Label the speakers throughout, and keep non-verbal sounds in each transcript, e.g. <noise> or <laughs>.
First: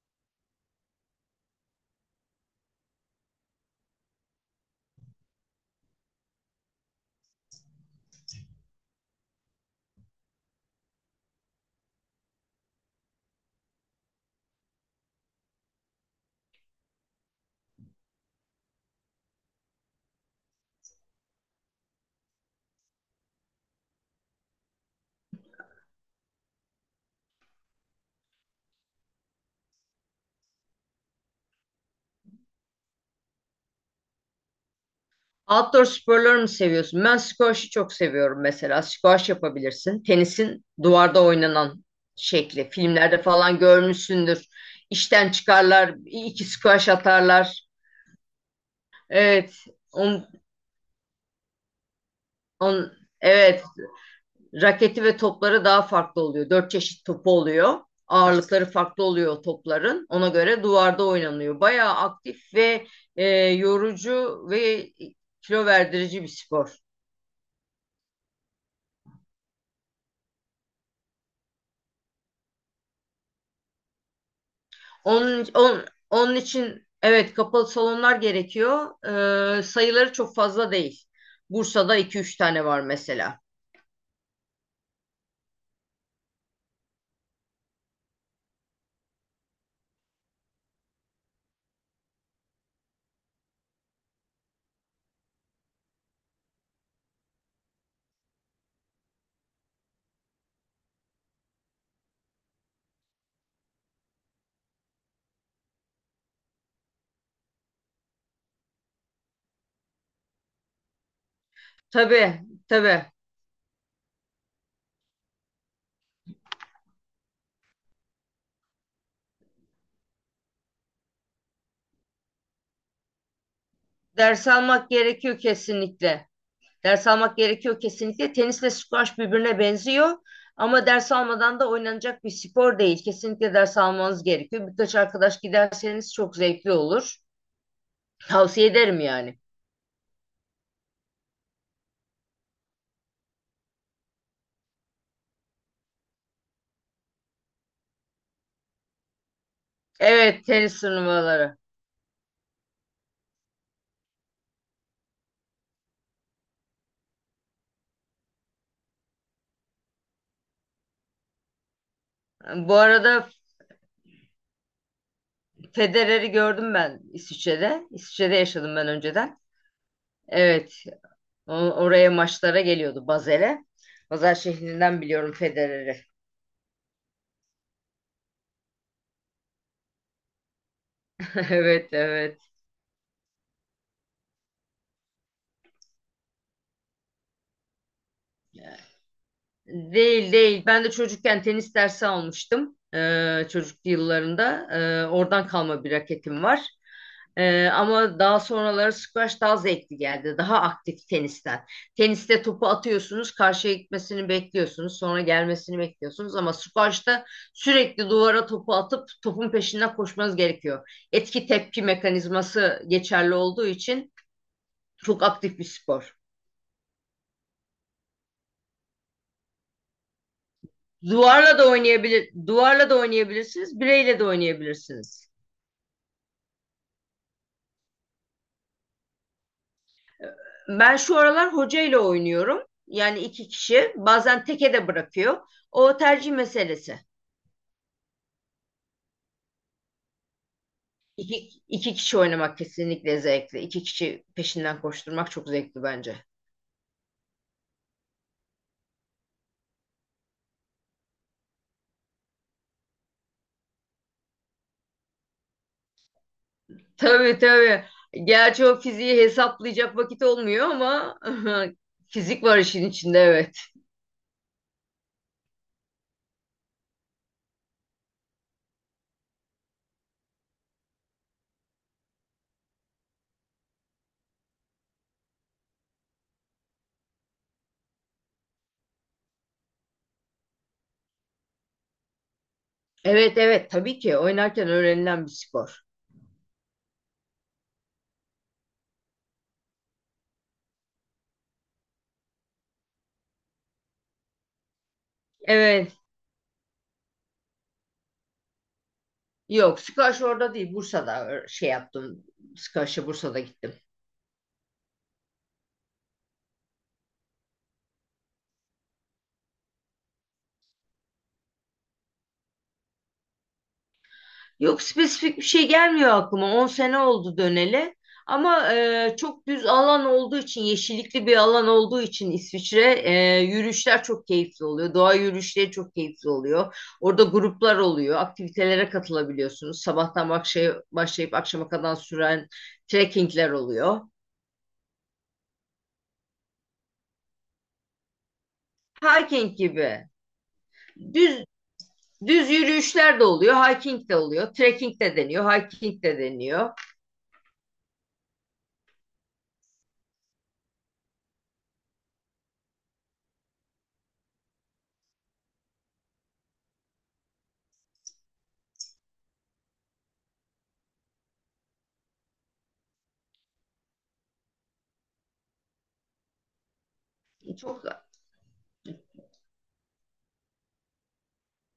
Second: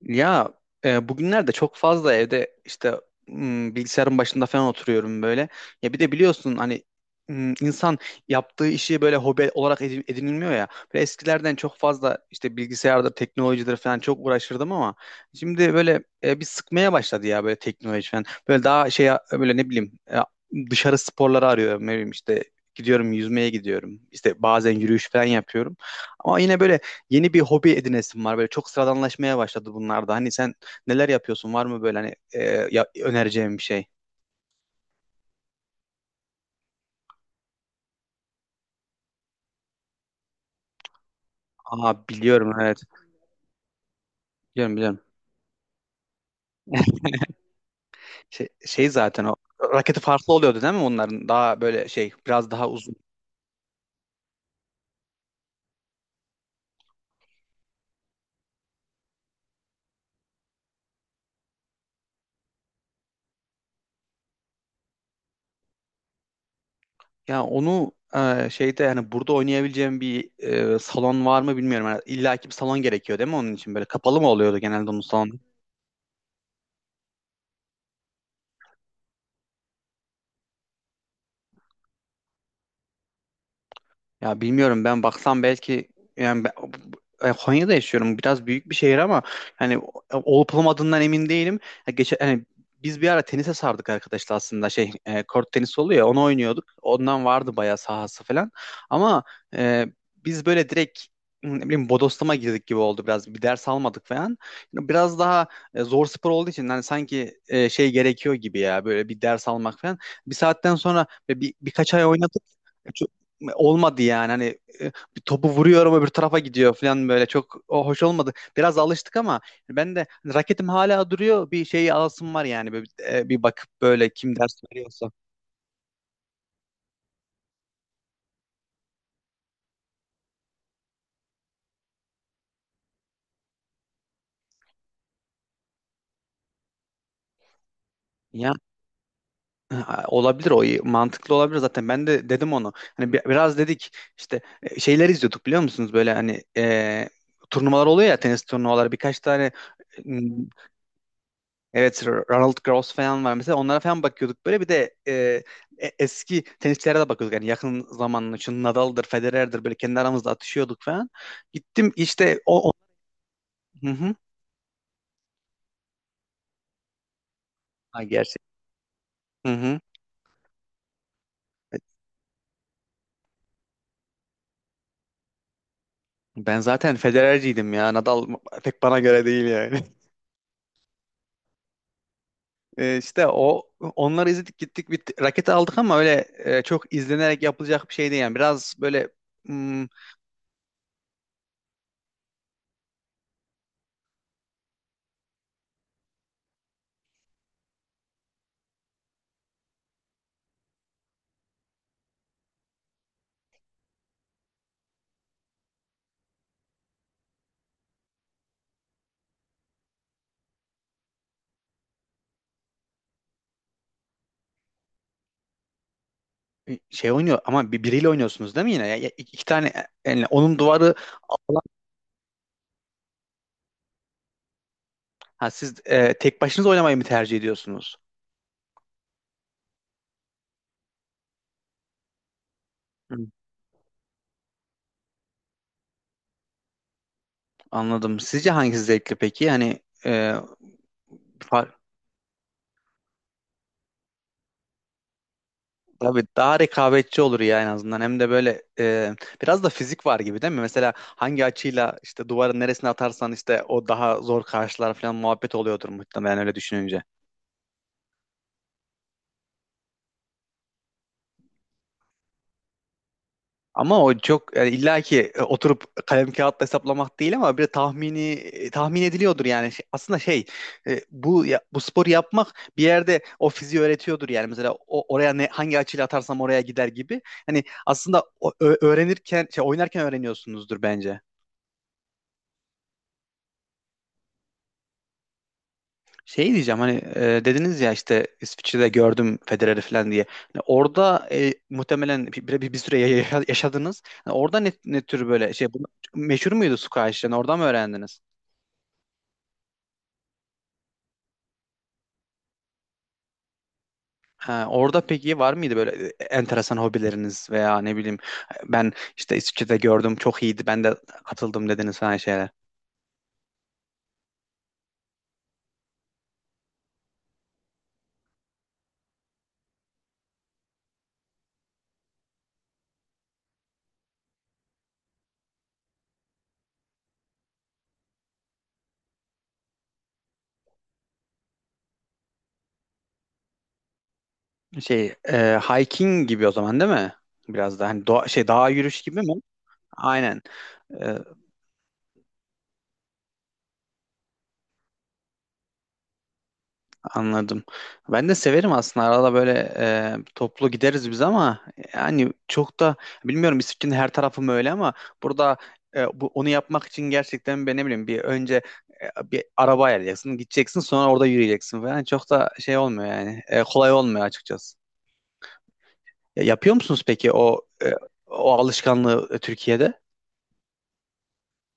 Speaker 1: Ya bugünlerde çok fazla evde işte bilgisayarın başında falan oturuyorum böyle. Ya bir de biliyorsun hani insan yaptığı işi böyle hobi olarak edinilmiyor ya. Böyle eskilerden çok fazla işte bilgisayardır, teknolojidir falan çok uğraşırdım ama şimdi böyle bir sıkmaya başladı ya böyle teknoloji falan. Böyle daha şey böyle ne bileyim dışarı sporları arıyorum, ne bileyim işte gidiyorum, yüzmeye gidiyorum. İşte bazen yürüyüş falan yapıyorum. Ama yine böyle yeni bir hobi edinesin var. Böyle çok sıradanlaşmaya başladı bunlarda. Hani sen neler yapıyorsun? Var mı böyle hani önereceğim bir şey?
Speaker 2: Outdoor sporları mı seviyorsun? Ben squash'ı çok seviyorum mesela. Squash yapabilirsin. Tenisin duvarda oynanan
Speaker 1: Aa, biliyorum,
Speaker 2: şekli.
Speaker 1: evet.
Speaker 2: Filmlerde falan görmüşsündür.
Speaker 1: Biliyorum, biliyorum.
Speaker 2: İşten çıkarlar, iki squash atarlar.
Speaker 1: Şey, zaten o
Speaker 2: Evet.
Speaker 1: raketi
Speaker 2: On,
Speaker 1: farklı oluyordu değil mi onların? Daha böyle şey biraz daha
Speaker 2: on,
Speaker 1: uzun.
Speaker 2: evet. Raketi ve topları daha farklı oluyor. Dört çeşit topu oluyor. Ağırlıkları farklı oluyor o topların. Ona göre duvarda oynanıyor. Bayağı aktif ve yorucu ve kilo verdirici bir spor.
Speaker 1: Ya onu şeyde, hani burada oynayabileceğim bir salon var mı bilmiyorum. Yani illa ki bir salon gerekiyor değil mi onun için? Böyle kapalı mı oluyordu genelde onun salonu?
Speaker 2: Onun için evet kapalı salonlar gerekiyor. Sayıları çok fazla değil. Bursa'da iki üç tane var mesela.
Speaker 1: Ya bilmiyorum, ben baksam belki. Yani Konya'da yaşıyorum. Biraz büyük bir şehir ama hani olup olmadığından emin değilim. Ya geçen hani biz bir ara tenise sardık arkadaşlar, aslında şey kort tenisi oluyor ya, onu oynuyorduk. Ondan vardı bayağı sahası falan. Ama e, biz böyle direkt ne bileyim bodoslama girdik gibi oldu biraz. Bir ders almadık falan. Biraz daha zor spor olduğu için hani sanki şey gerekiyor gibi ya, böyle bir ders almak falan. Bir saatten sonra birkaç ay
Speaker 2: Tabii
Speaker 1: oynadık,
Speaker 2: tabii.
Speaker 1: olmadı yani. Hani e, bir topu vuruyorum öbür tarafa gidiyor falan, böyle çok o hoş olmadı. Biraz alıştık ama ben de hani raketim hala duruyor, bir şey alasım var yani bir bakıp böyle kim
Speaker 2: Ders
Speaker 1: ders
Speaker 2: almak
Speaker 1: veriyorsa.
Speaker 2: gerekiyor kesinlikle. Ders almak gerekiyor kesinlikle. Tenisle squash birbirine benziyor. Ama ders almadan da oynanacak bir spor değil. Kesinlikle ders almanız gerekiyor. Birkaç arkadaş giderseniz çok zevkli olur.
Speaker 1: Ya
Speaker 2: Tavsiye ederim yani.
Speaker 1: e, olabilir, o iyi, mantıklı olabilir, zaten ben de dedim onu. Hani biraz dedik işte şeyler izliyorduk, biliyor musunuz, böyle hani turnuvalar oluyor ya, tenis turnuvaları birkaç tane.
Speaker 2: Evet, tenis turnuvaları.
Speaker 1: Evet, Ronald Gross falan var mesela. Onlara falan bakıyorduk böyle. Bir de eski tenisçilere de bakıyorduk. Yani yakın zamanın için Nadal'dır, Federer'dir, böyle kendi aramızda atışıyorduk falan. Gittim işte o...
Speaker 2: Bu arada
Speaker 1: Hı hı.
Speaker 2: Federer'i gördüm ben İsviçre'de.
Speaker 1: Ha,
Speaker 2: İsviçre'de
Speaker 1: gerçek.
Speaker 2: yaşadım ben önceden.
Speaker 1: Hı hı.
Speaker 2: Evet, o- oraya maçlara geliyordu Basel'e. Basel şehrinden biliyorum Federer'i.
Speaker 1: Ben zaten Federer'ciydim ya. Nadal pek bana göre değil yani. <laughs>
Speaker 2: <laughs> Evet, evet.
Speaker 1: E, işte o, onları izledik, gittik bir raket aldık ama öyle çok izlenerek yapılacak bir şey değil yani. Biraz böyle hmm,
Speaker 2: Değil değil. Ben de çocukken tenis dersi almıştım. Çocukluk yıllarında. Oradan kalma bir raketim var. Ama daha sonraları squash daha zevkli geldi. Daha aktif tenisten. Teniste topu atıyorsunuz, karşıya gitmesini bekliyorsunuz, sonra gelmesini bekliyorsunuz. Ama squash'ta sürekli duvara topu atıp topun peşinden koşmanız gerekiyor. Etki tepki mekanizması geçerli olduğu için çok aktif bir spor.
Speaker 1: şey oynuyor, ama biriyle oynuyorsunuz değil mi yine? Ya, ya- iki tane yani onun duvarı.
Speaker 2: Duvarla da oynayabilirsiniz, bireyle de oynayabilirsiniz.
Speaker 1: Ha, siz tek başınıza oynamayı mı tercih ediyorsunuz?
Speaker 2: Ben şu aralar hocayla oynuyorum.
Speaker 1: Hı.
Speaker 2: Yani iki kişi. Bazen teke de bırakıyor. O tercih meselesi.
Speaker 1: Anladım. Sizce hangisi zevkli peki? Hani
Speaker 2: İki,
Speaker 1: far-
Speaker 2: iki kişi oynamak kesinlikle zevkli. İki kişi peşinden koşturmak çok zevkli bence.
Speaker 1: tabii daha rekabetçi olur ya en azından. Hem de böyle biraz da fizik var gibi değil mi? Mesela hangi açıyla işte duvarın neresine atarsan işte o daha zor karşılar falan muhabbet oluyordur muhtemelen, öyle düşününce.
Speaker 2: Tabii tabii. Gerçi o fiziği hesaplayacak vakit olmuyor ama <laughs> fizik var işin içinde, evet.
Speaker 1: Ama o çok yani illa ki oturup kalem kağıtla hesaplamak değil ama bir tahmini tahmin ediliyordur yani. Aslında şey bu sporu yapmak bir yerde o fiziği öğretiyordur yani, mesela oraya ne hangi açıyla atarsam oraya gider gibi. Hani aslında öğrenirken, şey, oynarken öğreniyorsunuzdur bence.
Speaker 2: Evet evet, tabii ki oynarken öğrenilen bir spor.
Speaker 1: Şey diyeceğim, hani dediniz ya, işte İsviçre'de gördüm Federer'i falan diye. Hani orada muhtemelen bir süre yaşadınız. Hani orada ne tür böyle şey, bu,
Speaker 2: Evet.
Speaker 1: meşhur muydu squash? Yani oradan mı öğrendiniz?
Speaker 2: Yok, Sikaş orada değil, Bursa'da şey yaptım. Sikaş'a Bursa'da gittim.
Speaker 1: Ha, orada peki var mıydı böyle enteresan hobileriniz, veya ne bileyim, ben işte İsviçre'de gördüm çok iyiydi, ben de katıldım dediniz falan şeyler.
Speaker 2: Yok, spesifik bir şey gelmiyor aklıma. 10 sene oldu döneli. Ama çok düz alan olduğu için, yeşillikli bir alan olduğu için İsviçre yürüyüşler çok keyifli oluyor. Doğa yürüyüşleri çok keyifli oluyor. Orada gruplar oluyor. Aktivitelere katılabiliyorsunuz. Sabahtan akşaya başlayıp akşama kadar süren trekkingler oluyor.
Speaker 1: Şey hiking gibi o zaman değil mi? Biraz da hani doğa, şey dağ yürüyüş gibi mi?
Speaker 2: Hiking gibi.
Speaker 1: Aynen. E,
Speaker 2: Düz Düz yürüyüşler de oluyor, hiking de oluyor, trekking de deniyor, hiking de deniyor.
Speaker 1: Anladım. Ben de severim aslında. Arada böyle toplu gideriz biz, ama yani çok da bilmiyorum, İsviçre'nin her tarafı mı öyle, ama burada bu, onu yapmak için gerçekten ben ne bileyim bir önce bir araba ayarlayacaksın, gideceksin, sonra orada yürüyeceksin falan. Çok da şey olmuyor yani. Kolay olmuyor açıkçası. Ya, yapıyor musunuz peki
Speaker 2: Çok
Speaker 1: o alışkanlığı Türkiye'de?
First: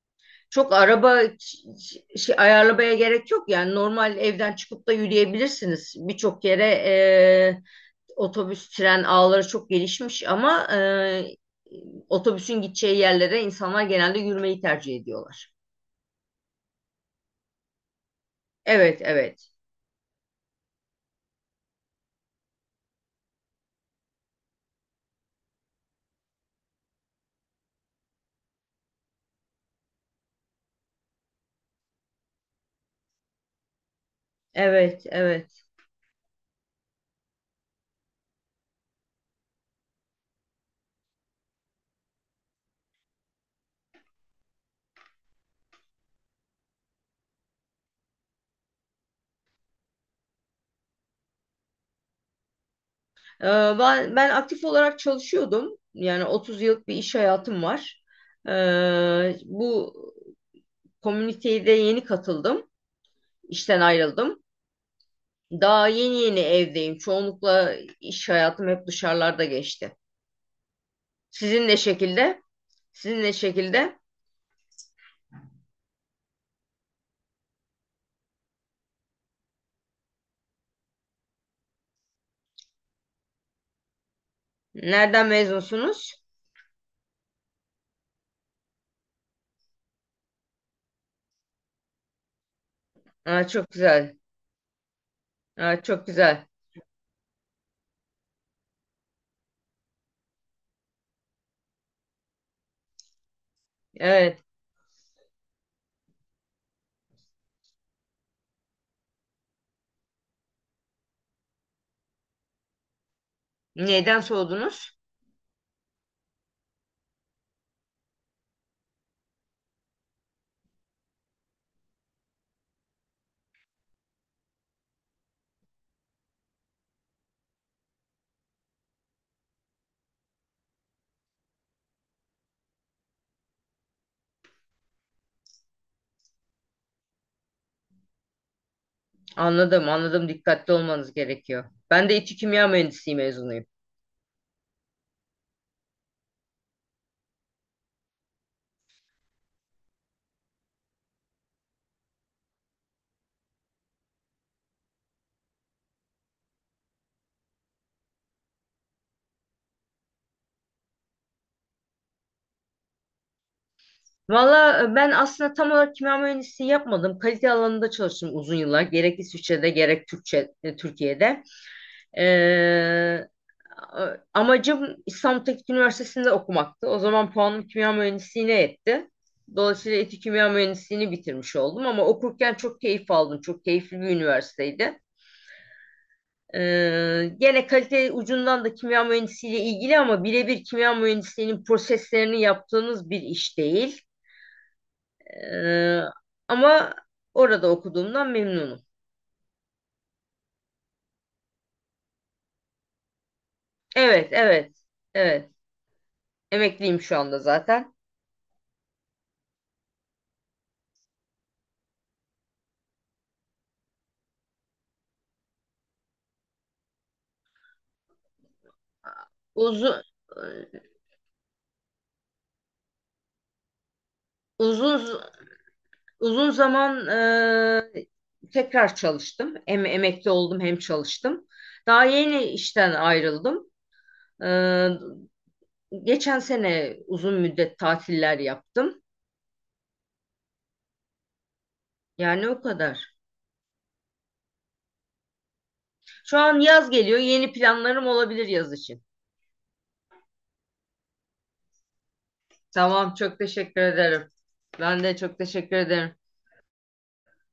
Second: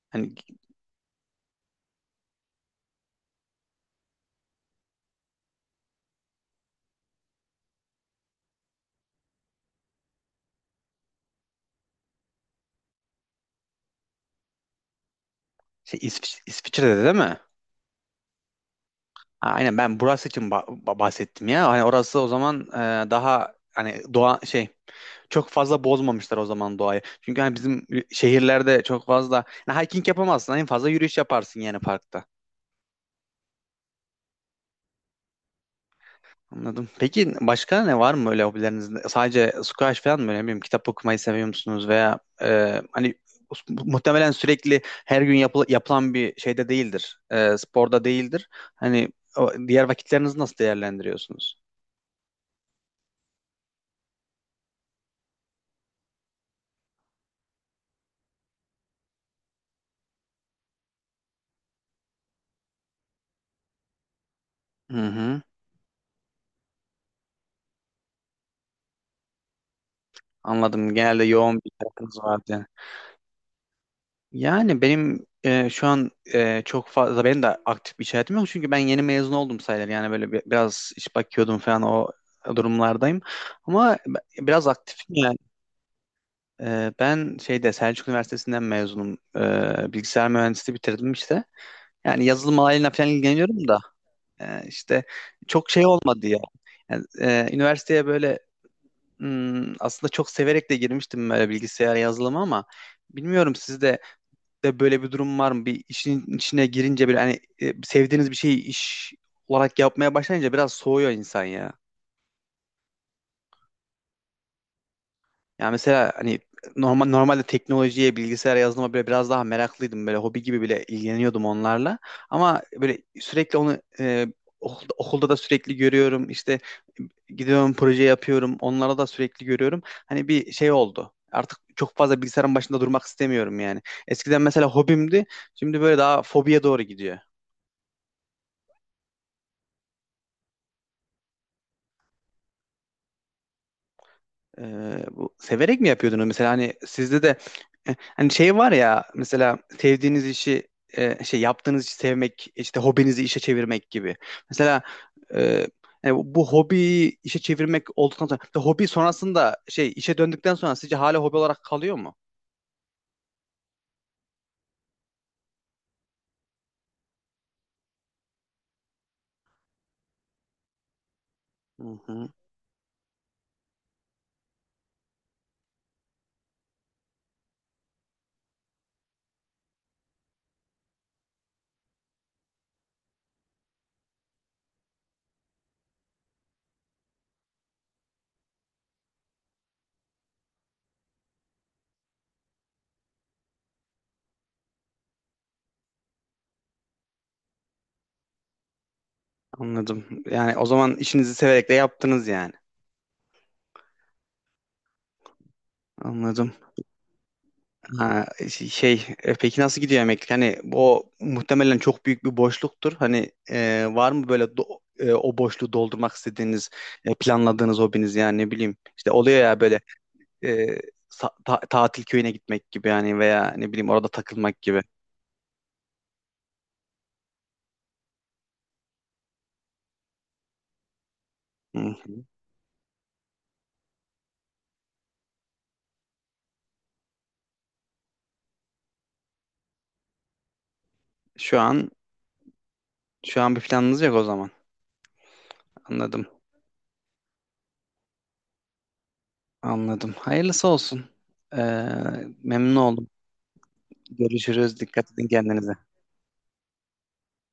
Speaker 1: Hani
Speaker 2: çok araba şey, ayarlamaya gerek yok, yani normal evden çıkıp da yürüyebilirsiniz. Birçok yere otobüs, tren ağları çok gelişmiş ama otobüsün gideceği yerlere insanlar genelde yürümeyi tercih ediyorlar.
Speaker 1: şey, İsviçre'de de değil mi?
Speaker 2: Evet,
Speaker 1: Ha,
Speaker 2: evet.
Speaker 1: aynen, ben burası için bahsettim ya. Hani orası o zaman daha hani doğa, şey, çok fazla bozmamışlar o zaman doğayı. Çünkü hani bizim şehirlerde çok fazla yani hiking yapamazsın. En fazla yürüyüş yaparsın yani, parkta.
Speaker 2: Evet, evet.
Speaker 1: Anladım. Peki başka ne var mı öyle hobilerinizde? Sadece squash falan mı? Ne bileyim, kitap okumayı seviyor musunuz? Veya hani muhtemelen sürekli her gün yapılan bir şeyde değildir. Sporda değildir. Hani o, diğer vakitlerinizi nasıl değerlendiriyorsunuz?
Speaker 2: Ee, ben aktif olarak çalışıyordum. Yani 30 yıllık bir iş hayatım var. Bu komüniteye de yeni katıldım. İşten ayrıldım.
Speaker 1: Hı hı.
Speaker 2: Daha yeni yeni evdeyim. Çoğunlukla iş hayatım hep dışarılarda geçti.
Speaker 1: Anladım. Genelde yoğun
Speaker 2: Sizin
Speaker 1: bir
Speaker 2: ne
Speaker 1: hayatınız
Speaker 2: şekilde?
Speaker 1: vardı.
Speaker 2: Sizin ne şekilde?
Speaker 1: Yani benim şu an çok fazla benim de aktif bir iş hayatım yok. Çünkü ben yeni mezun oldum sayılır. Yani böyle biraz iş bakıyordum falan, o durumlardayım. Ama biraz aktifim
Speaker 2: Nereden
Speaker 1: yani.
Speaker 2: mezunsunuz?
Speaker 1: Ben şeyde Selçuk Üniversitesi'nden mezunum. Bilgisayar mühendisliği bitirdim işte. Yani yazılım alanıyla falan
Speaker 2: Aa,
Speaker 1: ilgileniyorum
Speaker 2: çok
Speaker 1: da
Speaker 2: güzel.
Speaker 1: işte çok
Speaker 2: Aa,
Speaker 1: şey
Speaker 2: çok
Speaker 1: olmadı ya.
Speaker 2: güzel.
Speaker 1: Yani, üniversiteye böyle, aslında çok severek de girmiştim böyle bilgisayar yazılımı ama bilmiyorum, sizde
Speaker 2: Evet.
Speaker 1: de böyle bir durum var mı? Bir işin içine girince, bir hani sevdiğiniz bir şeyi iş olarak yapmaya başlayınca biraz soğuyor insan ya.
Speaker 2: Neyden soğudunuz?
Speaker 1: Yani mesela hani normalde teknolojiye, bilgisayara, yazılıma böyle biraz daha meraklıydım. Böyle hobi gibi bile ilgileniyordum onlarla. Ama böyle sürekli onu okulda da sürekli görüyorum. İşte gidiyorum, proje yapıyorum. Onlara da sürekli görüyorum. Hani bir şey oldu. Artık çok fazla bilgisayarın başında durmak istemiyorum yani. Eskiden mesela hobimdi. Şimdi böyle daha fobiye doğru gidiyor.
Speaker 2: Anladım, anladım. Dikkatli olmanız gerekiyor. Ben de İTÜ Kimya Mühendisliği mezunuyum.
Speaker 1: Bu severek mi yapıyordunuz mesela? Hani sizde de hani şey var ya, mesela sevdiğiniz işi, şey, yaptığınız işi sevmek, işte hobinizi işe çevirmek gibi. Mesela e, yani bu hobiyi işe çevirmek olduktan sonra, mesela hobi sonrasında, şey, işe döndükten sonra sizce hala hobi olarak kalıyor mu?
Speaker 2: Valla ben aslında tam olarak kimya mühendisliği yapmadım. Kalite alanında çalıştım uzun yıllar. Gerek İsviçre'de gerek Türkiye'de.
Speaker 1: Hı hı,
Speaker 2: Ee, Amacım İstanbul Teknik Üniversitesi'nde okumaktı. O zaman puanım kimya mühendisliğine yetti. Dolayısıyla etik kimya mühendisliğini bitirmiş oldum ama okurken çok keyif aldım. Çok keyifli bir üniversiteydi. Gene kalite ucundan da kimya mühendisliğiyle ilgili ama birebir kimya mühendisliğinin proseslerini yaptığınız bir iş değil. Ee, ama orada okuduğumdan memnunum.
Speaker 1: anladım. Yani o zaman işinizi severek de yaptınız yani.
Speaker 2: Evet, evet, evet.
Speaker 1: Anladım.
Speaker 2: Emekliyim şu anda zaten.
Speaker 1: Ha, şey, peki nasıl gidiyor emeklilik? Hani o muhtemelen çok büyük bir boşluktur. Hani var mı böyle o boşluğu doldurmak istediğiniz, planladığınız hobiniz yani, ne bileyim. İşte oluyor ya böyle
Speaker 2: Uzun,
Speaker 1: e, tatil köyüne gitmek gibi yani, veya ne bileyim orada takılmak gibi.
Speaker 2: uzun Uzun zaman tekrar çalıştım. Hem emekli oldum hem çalıştım.
Speaker 1: Hı
Speaker 2: Daha
Speaker 1: hı.
Speaker 2: yeni işten ayrıldım. Eee, Geçen sene uzun müddet tatiller yaptım.
Speaker 1: Şu an
Speaker 2: Yani o kadar.
Speaker 1: şu an bir planınız yok o zaman. Anladım.
Speaker 2: Şu an yaz geliyor. Yeni planlarım olabilir yaz için.
Speaker 1: Anladım. Hayırlısı olsun. Ee, memnun oldum.
Speaker 2: Tamam, çok teşekkür ederim.
Speaker 1: Görüşürüz.
Speaker 2: Ben
Speaker 1: Dikkat
Speaker 2: de
Speaker 1: edin
Speaker 2: çok
Speaker 1: kendinize.
Speaker 2: teşekkür ederim.